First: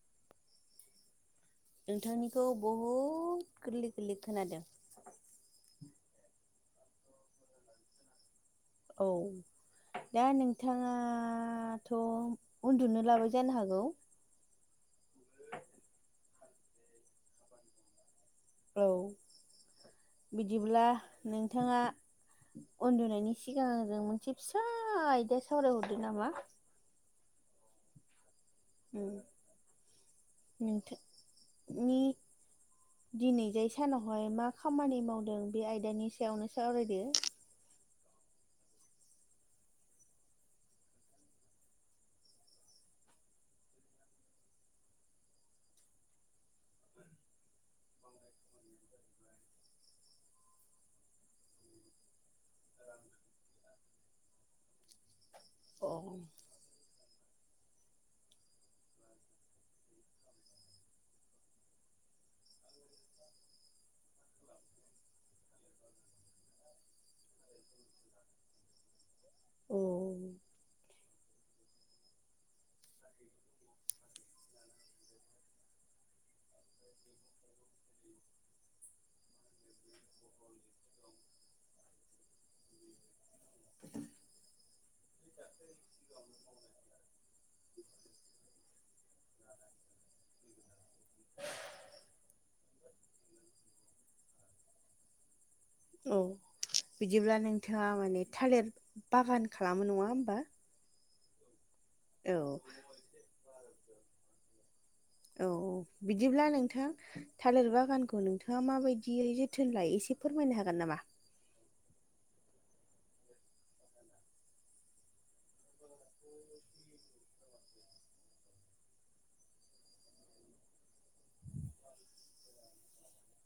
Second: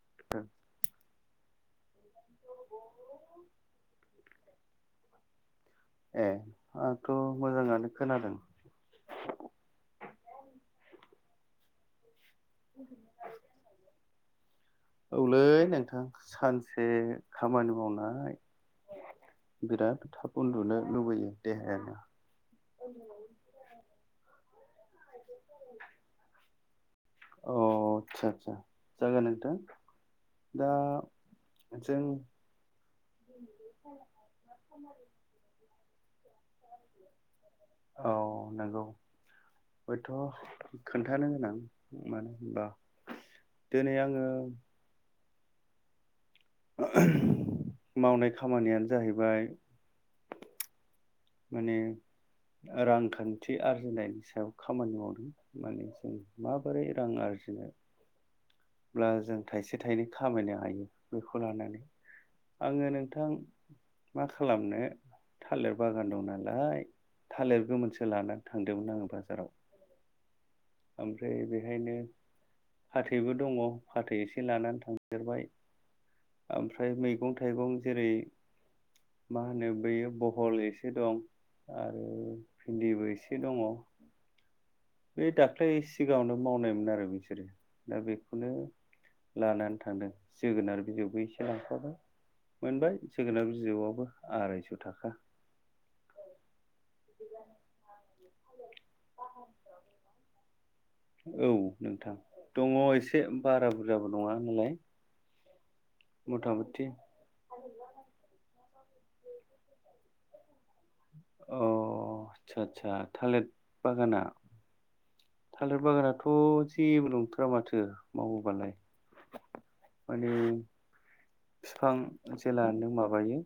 [unintelligible] नोंथांनिखौ बहुद गोरलै गोरलै खोनादों ए आंथ' मोजाङानो खोनादों औ दा नोंथाङाथ' उन्दुनो लाबाय जानो हागौ औलै नोंथां सानसे खामानि मावनाय औ बिराद थाब उन्दुनो बिदिब्ला लुबैयो नोंथाङा देहायानो उन्दुनायनि सिगां आंजों मोनसे फिसा आयदा सावरायहरदो नामा अ आदसा आदसा जागोन नोंथां दा नोंथांनि जों दिनैजाय सानावहाय मा खामानि मावदों बे आयदानि सायावनो सावरायदो औ नंगौ हयथ' खोन्थानो गोनां मानो होनबा दिनै आङो आहाम मावनाय खामानियानो जाहैबाय माने रांखान्थि आरजिनायनि सायाव खामानि अ मावदों माबोरै रां आरजिनो ब्ला जों थाइसे थाइनै खामायनो हायो बेखौ लानानै आङो नोंथां मा खालामनो थालिर बागान दं नालाय थालिर गोमोनसो लानानै थांदोंमोन आं दा दा औ ओमफ्राय बेहायनो फाथैबो दङ फाथै एसे लानानै थांफेरबाय ओमफ्राय मैगं-थाइगं जेरै मा होनो बैयो बहल ए एसे दं आरो भिन्दिबो एसे दङ बै दाख्लै सिगाङावनो मावनायमोन आरो बिसोरो दा बेखौनो लानानै थांदों जोगोनार बिजौबो एसे लांफाबाय मोनबाय जोगोनार बिजौआबो आरायस' थाखा औ बिदिब्ला नोंथाङा माने थालिर बागान खालामो नङा होमबा औ नोंथां औ दङ एसे बारा बुरजाबो नङा नालाय औ औ बिदिब्ला मथा मथि नोंथां थालिर बागानखौ नोंथाङा माबायदियै जोथोन लायो एसे फोरमायनो हागोन नामा अ आदसा आदसा थालिर बागाना थालिर बागानाथ' जेबो नंथारा माथो मावोबालाय माने बिफां जेेल नो माबायो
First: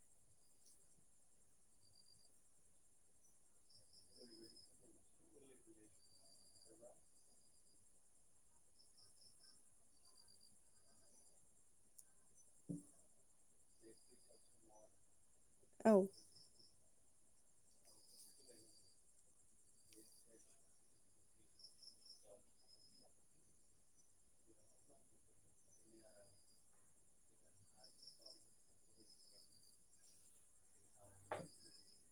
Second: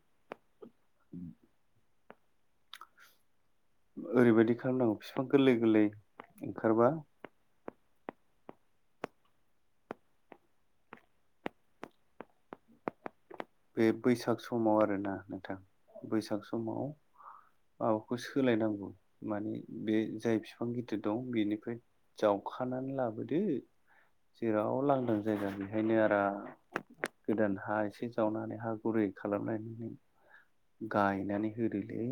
ओरैबायदि खामनांग बिफां गोरलै गोरलै आओंखारबा बे बैसाग समाव आरोना नोंथां औ बैसाग समाव माबाखौ सोलायनांगौ माने बे जाय बिफां गिदिर दं बिनिफ्राय जावखानानै लाबोदो जेराव लांदां जायगा बेहायनो आराम गोदान हा एसे जावनानै हा गुरै खालामनायनि गायनानै होदोलै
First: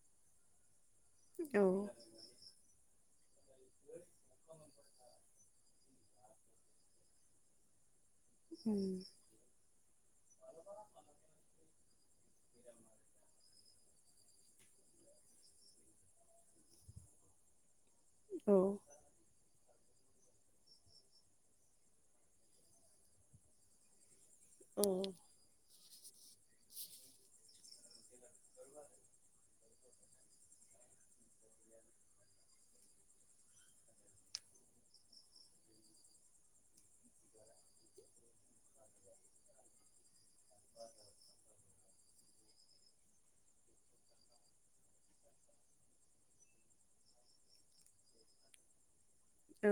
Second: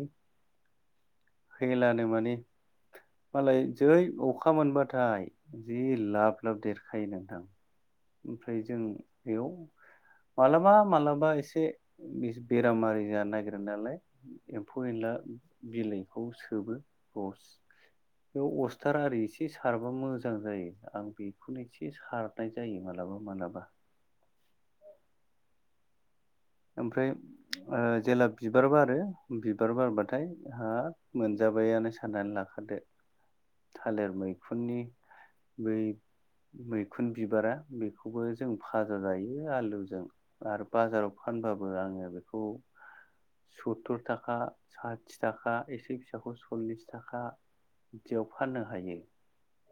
हेलानो माने मालाय जेरै अखा मोनबाथाय जि लाब लाब देरखायो नोंथां ओमफ्राय जों बेयाव माबलाबा मालाबा एसे बेरामारि जानो नागिरो नालाय एम्फौ एनला बिलाइखौ सोबो रस औ बेयाव अस्थार आरि एसे सारबा मोजां जायो आं बेखौनो ऐसे सारनाय जायो मालाबा मालाबा ओ ओमफ्राय जेला बिबार बारो बिबार बारबाथाय हाब मोनजाबायानो साननानै लाखादो [inaudible] थालिर मैखुननि बै मैखुन बिबारा बेखौबो जों फाजा जायो आलुजों आरो बाजाराव फानबाबो आङो बेखौ सत्तुर थाखा साथि थाखा एसे फिसाखौ सल्लिस थाखा। बिदियाव फाननो हायो औ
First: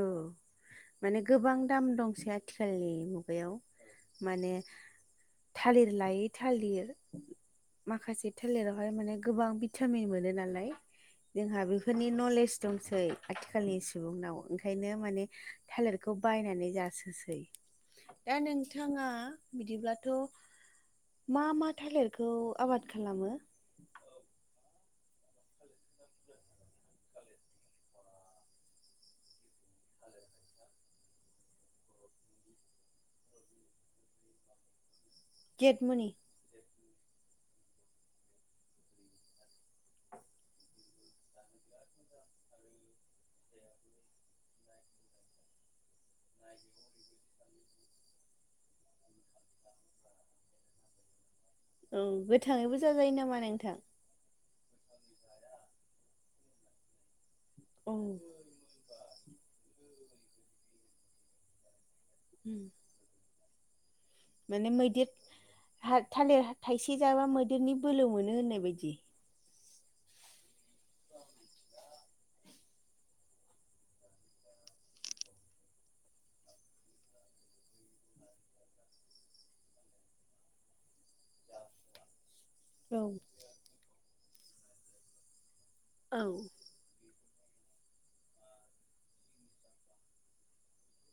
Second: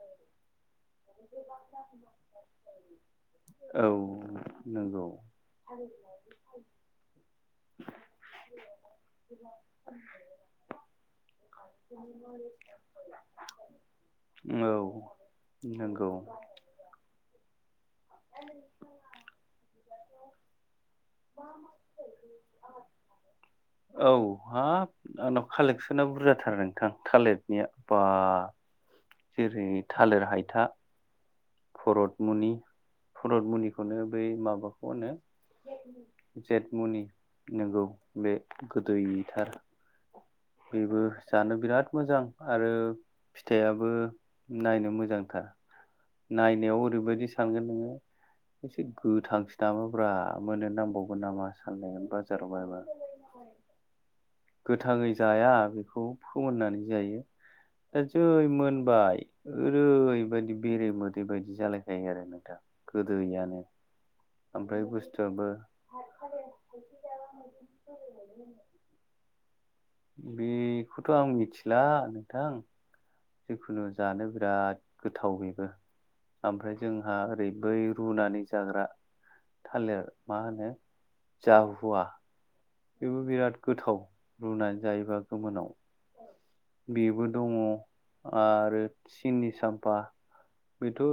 माने गोबां दाम दंसै आथिखालनि मुगायाव औ माने नंगौ थालिर लायै थालिर माखासे थालिरावहाय माने गोबां भिटामिन मोनो नालाय जोंहा बे बेफोरनि नलेज दंसै आथिखालनि सुबुंनाव औ ओंखायनो माने नंगौ थालिरखौ बायनानै जासोसै दा नोंथाङा बिदिब्लाथ' मा मा थालिरखौ आबाद खालामो? औ हा आंनाव कालेकसना बुरजाथार नोंथां थालिरनिया बा जेरै थालिर हायथा भरतमुनि भरतमुनिखौनो बै माबाखौ होनो गेदमुनि जेट मुनि नंगौ बे गोदैथार बेबो जानो बिराद मोजां आरो फिथाइयाबो नायनो मोजांथार नायनायाव ओरैबायदि सानगोन नोङो एसे गोथांसो नामाब्रा मोननो नांबावगोन नामा औ सानगोन बाजाराव बायबा [unintelligible] नामा नोंथां गोथाङै जाया बेखौ फोमोननानै जायो औ दा जै मोनबाय ओरैबायदि बेरे मोदै बायदि जालायखायो आरो नोंथां गोदोयानो माने मैदेर थालिर थाइसे जाबा मैदेरनि बोलो मोनो होननाय बायदि बेखौथ' आं मिथिला नोंथां जिखुनु जानो बिराद गोथाव बेबो। ओमफ्राय जोंहा ओरै बै रुनानै जाग्रा थालेर मा होनो जाहुवा औ बेबो बिराद गोथाव रुनानै जायोबा गोमोनाव। ओ बेबो दङ आरो सिनि साम्फा बेथ'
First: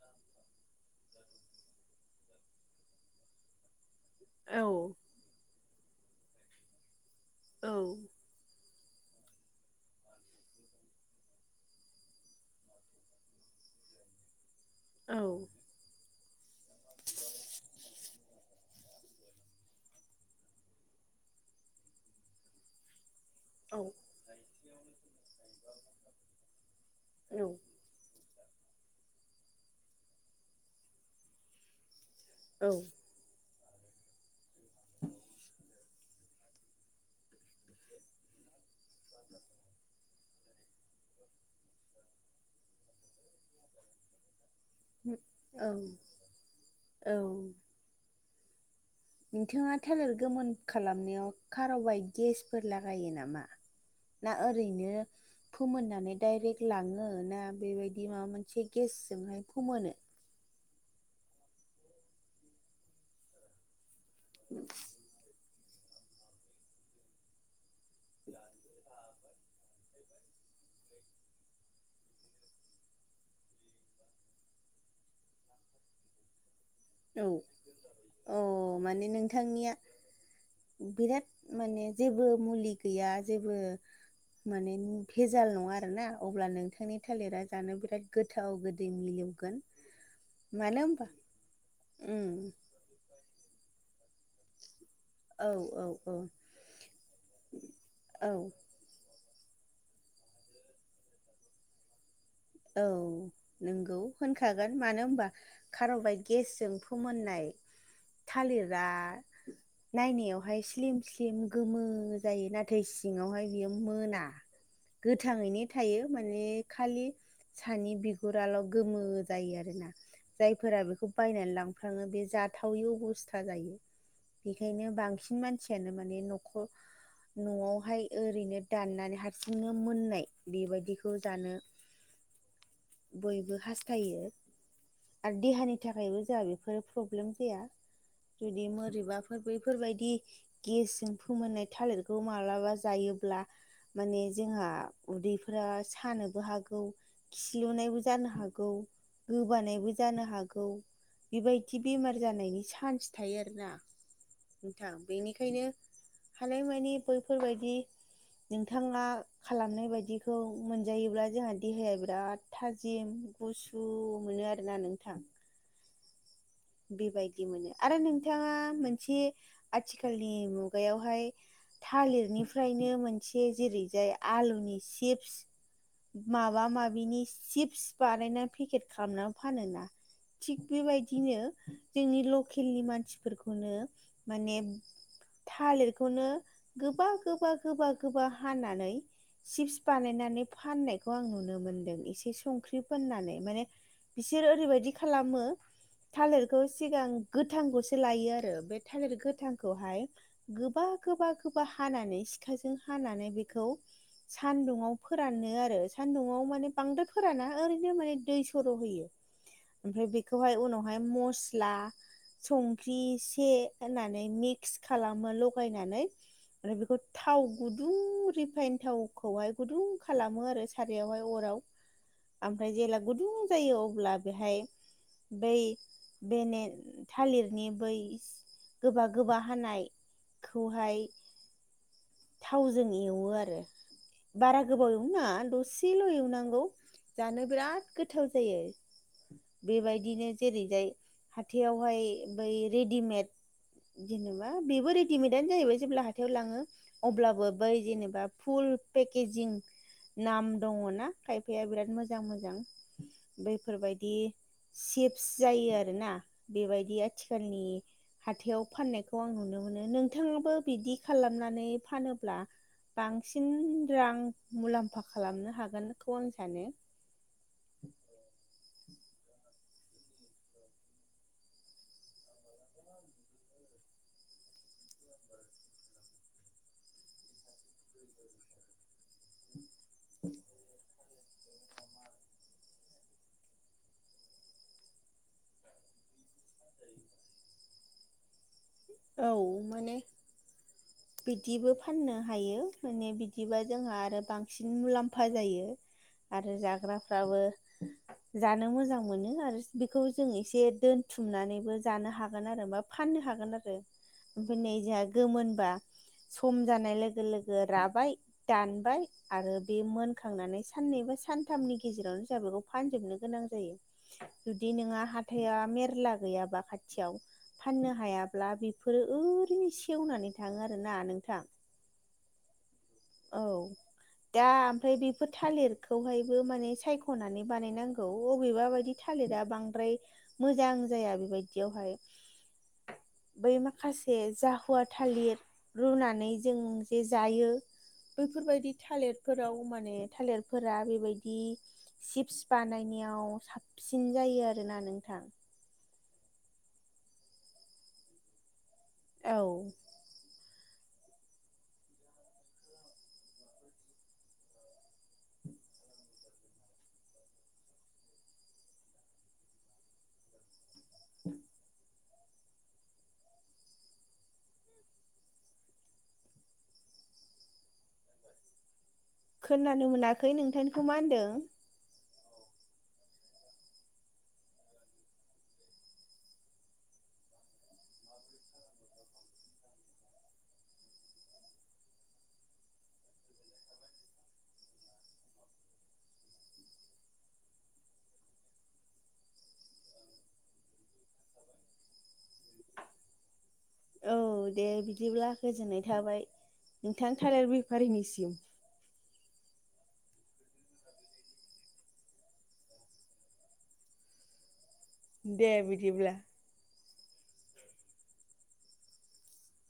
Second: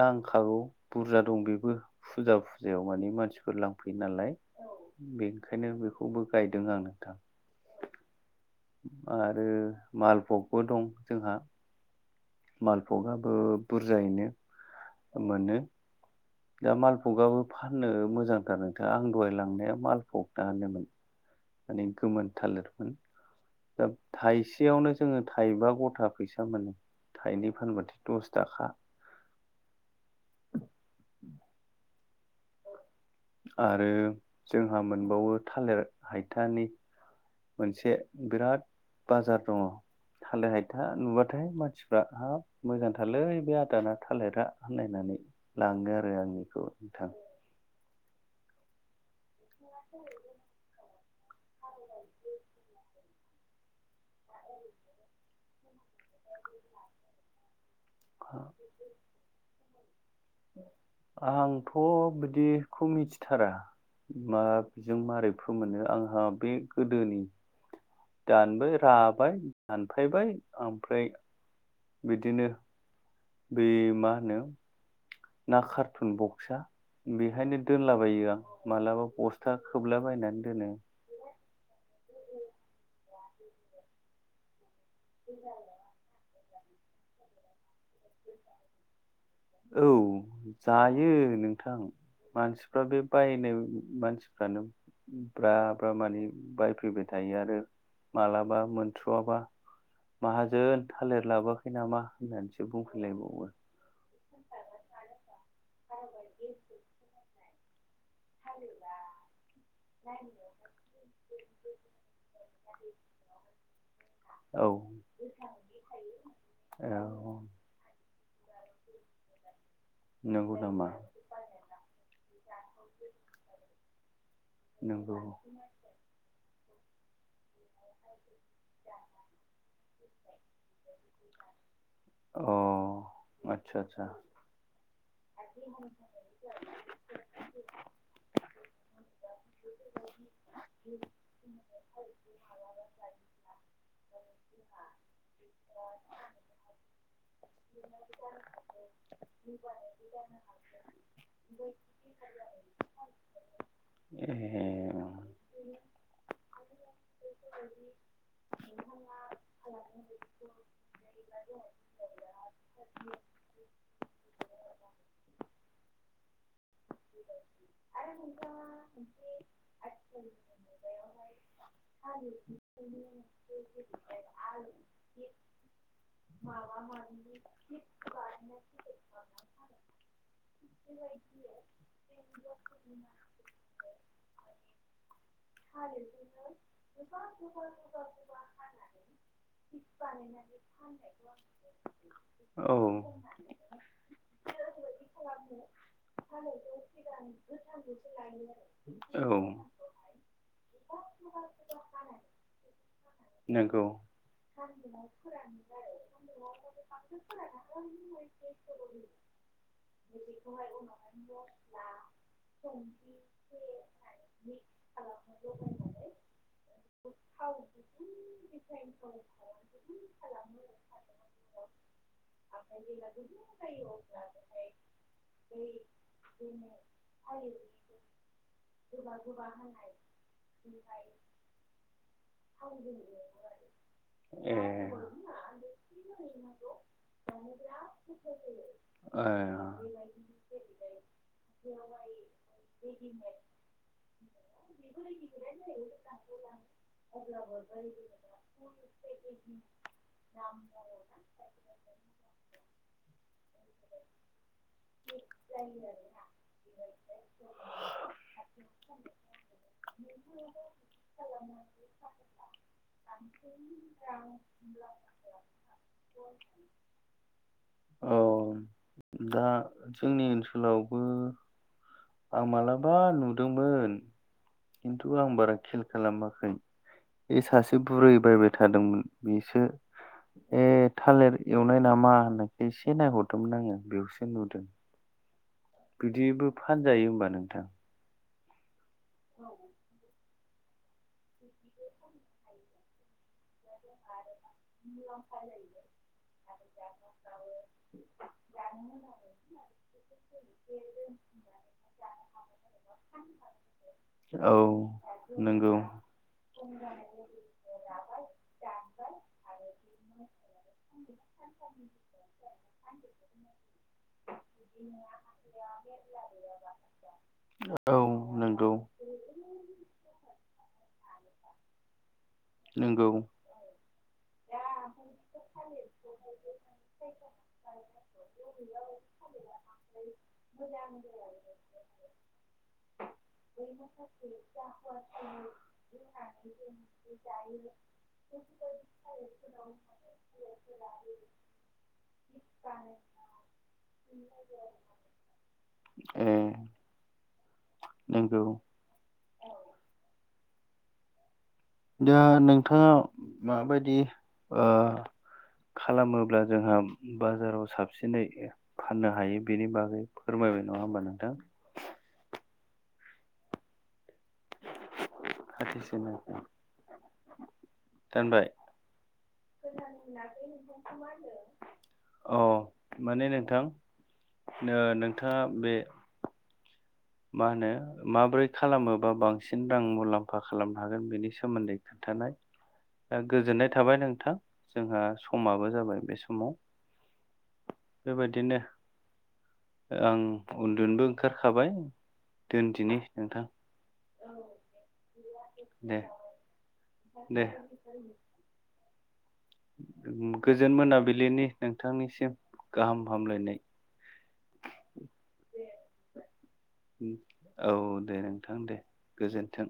नांखागौ बुरजा दं बेबो फुजा फुजायाव माने मानसिफोर लांफैयो नालाय। औ नंखायनो बेखौबो गायदों आं नोंथां। औ आरो मालभगबो दं जोंहा। मालभगआबो बुरजायैनो मोनो। दा मालपगाबो फाननो मोजांथार नोंथाङा आं दहाय लांनाया मालफगानोमोन। माने गोमोन थालिरमोन औ थाइसेयावनो जोङो थाइबा गथा फैसा मोनो औ थाइनै फानबाथाय दस थाखा। ओं आरो जोंहा मोनबावो थालिर हायथानि मोनसे बिराद बाजार दङ। थालिर हायथा नुबाथाय मानसिफ्रा हाब मोजांथालै बे आदाना थालिरा होनलायनानै औ लाङो आरो आंनिखौ नोंथां। औ नोंथाङा थालिर गोमोन खालामनायाव खार'बायट गेसफोर लागायो नामा? ना ओरैनो फोमोननानै डाइरेक्ट लाङो ना बे बि माबा मोनसे गेसजोंहाय फोमोनो? आंथ' बिदिखौ मिथिथारा मा जों माबारै फोमोनो आंहा बे गोदोनि दानबाय राबाय दानफायबाय ओमफ्राय बिदिनो बै मा होनो ना कार्टुन बक्सा औ बेहायनो दोनलाबायो अ आं माने मालाबा बस्था नोंथांनिया खोबलाबायनानै दोनो। बिराद माने जेबो मुलि गैया जेबो माने भेजाल नङा आरोना अब्ला नोंथांनि थालिरा जानो बिराद गोथाव गोदै मोनो। औ जायो नोंथां उम मानसिफ्रा बे बायनाय मानसि फ्रानो औ ब्रा औ ब्रा औ माने बायफैबाय थायो आरो औ मालाबा मोनथ्र'आबा माहाजोन थालिर लाबोखै नामा होननानै सो औ नंगौ होनखागोन मानो होमबा खार'बायट गेसजों फोमोननाय थालिरा नायनायावहाय स्लिम स्लिम गोमो जायो नाथाय सिङावहाय बियो मोना। औ गोथाङैनो थायो माने खालि औ सानि बिगुराल' गोमो जायो आरोना नंगौ जायफोरा नामा बेखौ बायनानै लांफ्राङो बे जाथावै अबस्था जायो बेखायनो नंगौ बांसिन मानसि बेनो माने नख' न'आवहाय ओरैनो दाननानै हारसिंनो मोननाय बेबादिखौ जानो अ बयबो आदसा आदसा हास्थायो आरो देहानि थाखायबो जोंहा बेफोरो प्रब्लेम जाया। जुदि मोरैबाफोर बेैफोरबायदि गेसजों फोमोननाय थालिरखौ मालाबा जायोब्ला माने जोंहा उदैफोरा सानोबो हागौ। खिलुनायबो जानो हागौ गोबानायबो जानो हागौ। बेबायदि बेमार जानायनि चान्स थायो आरो ना ए नोंथां। बेनिखायनो हानायमानि बैफोरबायदि नोंथाङा खालामनाय बायदिखौ मोनजायोब्ला जोंहा देहायाबो बिराद थाजिम गुसु मोनो आरोना नोंथां। बेबायदि मोनो आरो नोंथाङा मोनसे आथिखालनि मुगायावहाय थालिरनिफ्रायनो मोनसे जेरैजाय आलुनि चिप्स। माबा माबिनि चिप्स बानायना पेकेट खामना फानोना थिग बेबायदिनो जोंनि लकेलनि मानसिफोरखौनो माने थालेरखौनो गोबा गोबा गोबा गोबा हानानै सिप्स बानायनानै फाननायखौ आं नुनो मोनदों एसे संख्रि औ फोननानै। माने बिसोर ओरैबायदि खालामो थालिरखौ सिगां गोथांखौसो लायो आरो ओमफाय थालिर औ गोथांखौहाय गोबा गोबा गोबा हानानै सिखाजों हानानै बेखौ नंगौ सानदुङाव फोरानो आरो सान्दुङआव माने बांद्राय फोराना ओरैनो माने दै सर' होयो। ओमफ्राय बेखौहाय उनाव हाय मस ला संख्रि एसे होनानै मिक्स खालामो लगायनानै। आरो बेखौ थाव गुदुं रिफाइन थावखौहाय गुदुं खालामो आरो। सारयावहाय अराव। आमफ्राय जेब्ला गुदुं जायो अब्ला बेहाय बै बे ने थालिरनि बै गोबा गोबा हानाय खौहाय थावजों एवो आरो बारा ए गोबाव एवनो ना दसेल' एवनांगौ। जानो बिराद गोथाव जायो ए बेबायदिनो जेरैजाय हाथायावहाय बै रेडिमेड जेनेबा बेबो रेडिमेडआनो जाहैबाय जेब्ला हाथायाव लाङो। अब्लाबो बै जेनेबा फुल पेकेजिं नाम दङना खायफाया बिराद मोजां मोजां बैफोरबायदि सिप्स जायो आरोना बेबायदि आथिखालनि हाथायाव फाननायखौ आं नुनो मोनो नोंथाङाबो बिदि खालामनानै फानोब्ला बांसिन रां मुलाम्फा खालामनो हागोनखौ आं सानो। औ दा जोंनि ओनसोलाव आं मालाबा नुदोंमोन। खिन्थु आं बारा खेल खालामाखै इ सासे बुरै बायबाय थादोंमोन। बेसो ए थालेर एवनाय नामा होननायखाय एसे नायहरदोंमोन आङो बेयावसो नुदों। बिदिबो फानजायो होमबा नोंथां? औ मोनो। बिदिबो फाननो हायो माने बिदिबा जोंहा आरो बां सिन मुलाम्फा जायो आरो जाग्राफ्राबो जानो मोजां मोनो आरो बेखौ जों एसे दोनथुमनानैबो जानो हागोन आरोबाब फाननो हागोन आरो औ ओमफाय नै जोंहा गोमोन बा नंगौ सम जानाय लोगो लोगो राबाय दानबाय आरो बे मोनखांनानै साननैबा सान थामनि गेजेरावनो जोंहा बेखौ फानजोबनो गोनां जायो। जुदि नोंहा हाथाइया मेरला गैयाबा खाथियाव फाननो औ हायाब्ला नंगौ बि रो ओरैनो सेवनानै थाङो आरो ना नोंथां नोंगौ। औ दा ओमफाय बेफोर थालिरखौहायबो माने सायख'नानै बानायनांगौ अबेबा बायदि थालिरा बांद्राय मोजां जाया बेबायदियावहाय बै माखासे जाहुवा थालिर रुनानै जों बे जायो बैफोरबायदि थालिरफोराव माने थालिरफोरा बेबायदि चिप्स बानायनायाव साबसिन जायो आरोना नोंथां उम नोंगौ औ दा नोंथाङा माबायदि आ खालामोब्ला जोंहा बाजाराव साबसिनै फाननो हायो बेनि बागै फोरमायबाय नङा होमबा नोंथां [unintelligible] दानबाय खोनानो मोनाखै नोंथांनिखौ मा होनदों अ माने नोंथां नो नोंथाङा बे मा होनो माबोरै खालामोबा बांसिन रां मुलाम्फा खालामनो हागोन बेनि सोमोन्दै थानाय दा गोजोननाय थाबाय नोंथां जोंहा समाबो जाबाय बे समाव बेबायदिनो आं उन्दुनोबो ओंखारखाबाय दोनदिनि नोंथां औ दे बिदिब्ला गोजोननाय दे थाबाय नोंथां दे थालिर बेफारिनिसिम गोजोन मोनाबिलिनि नोंथांनिसिम गाहाम हामलायनाय दे बिदिब्ला औ दे नोंथां दे गोजोन्थों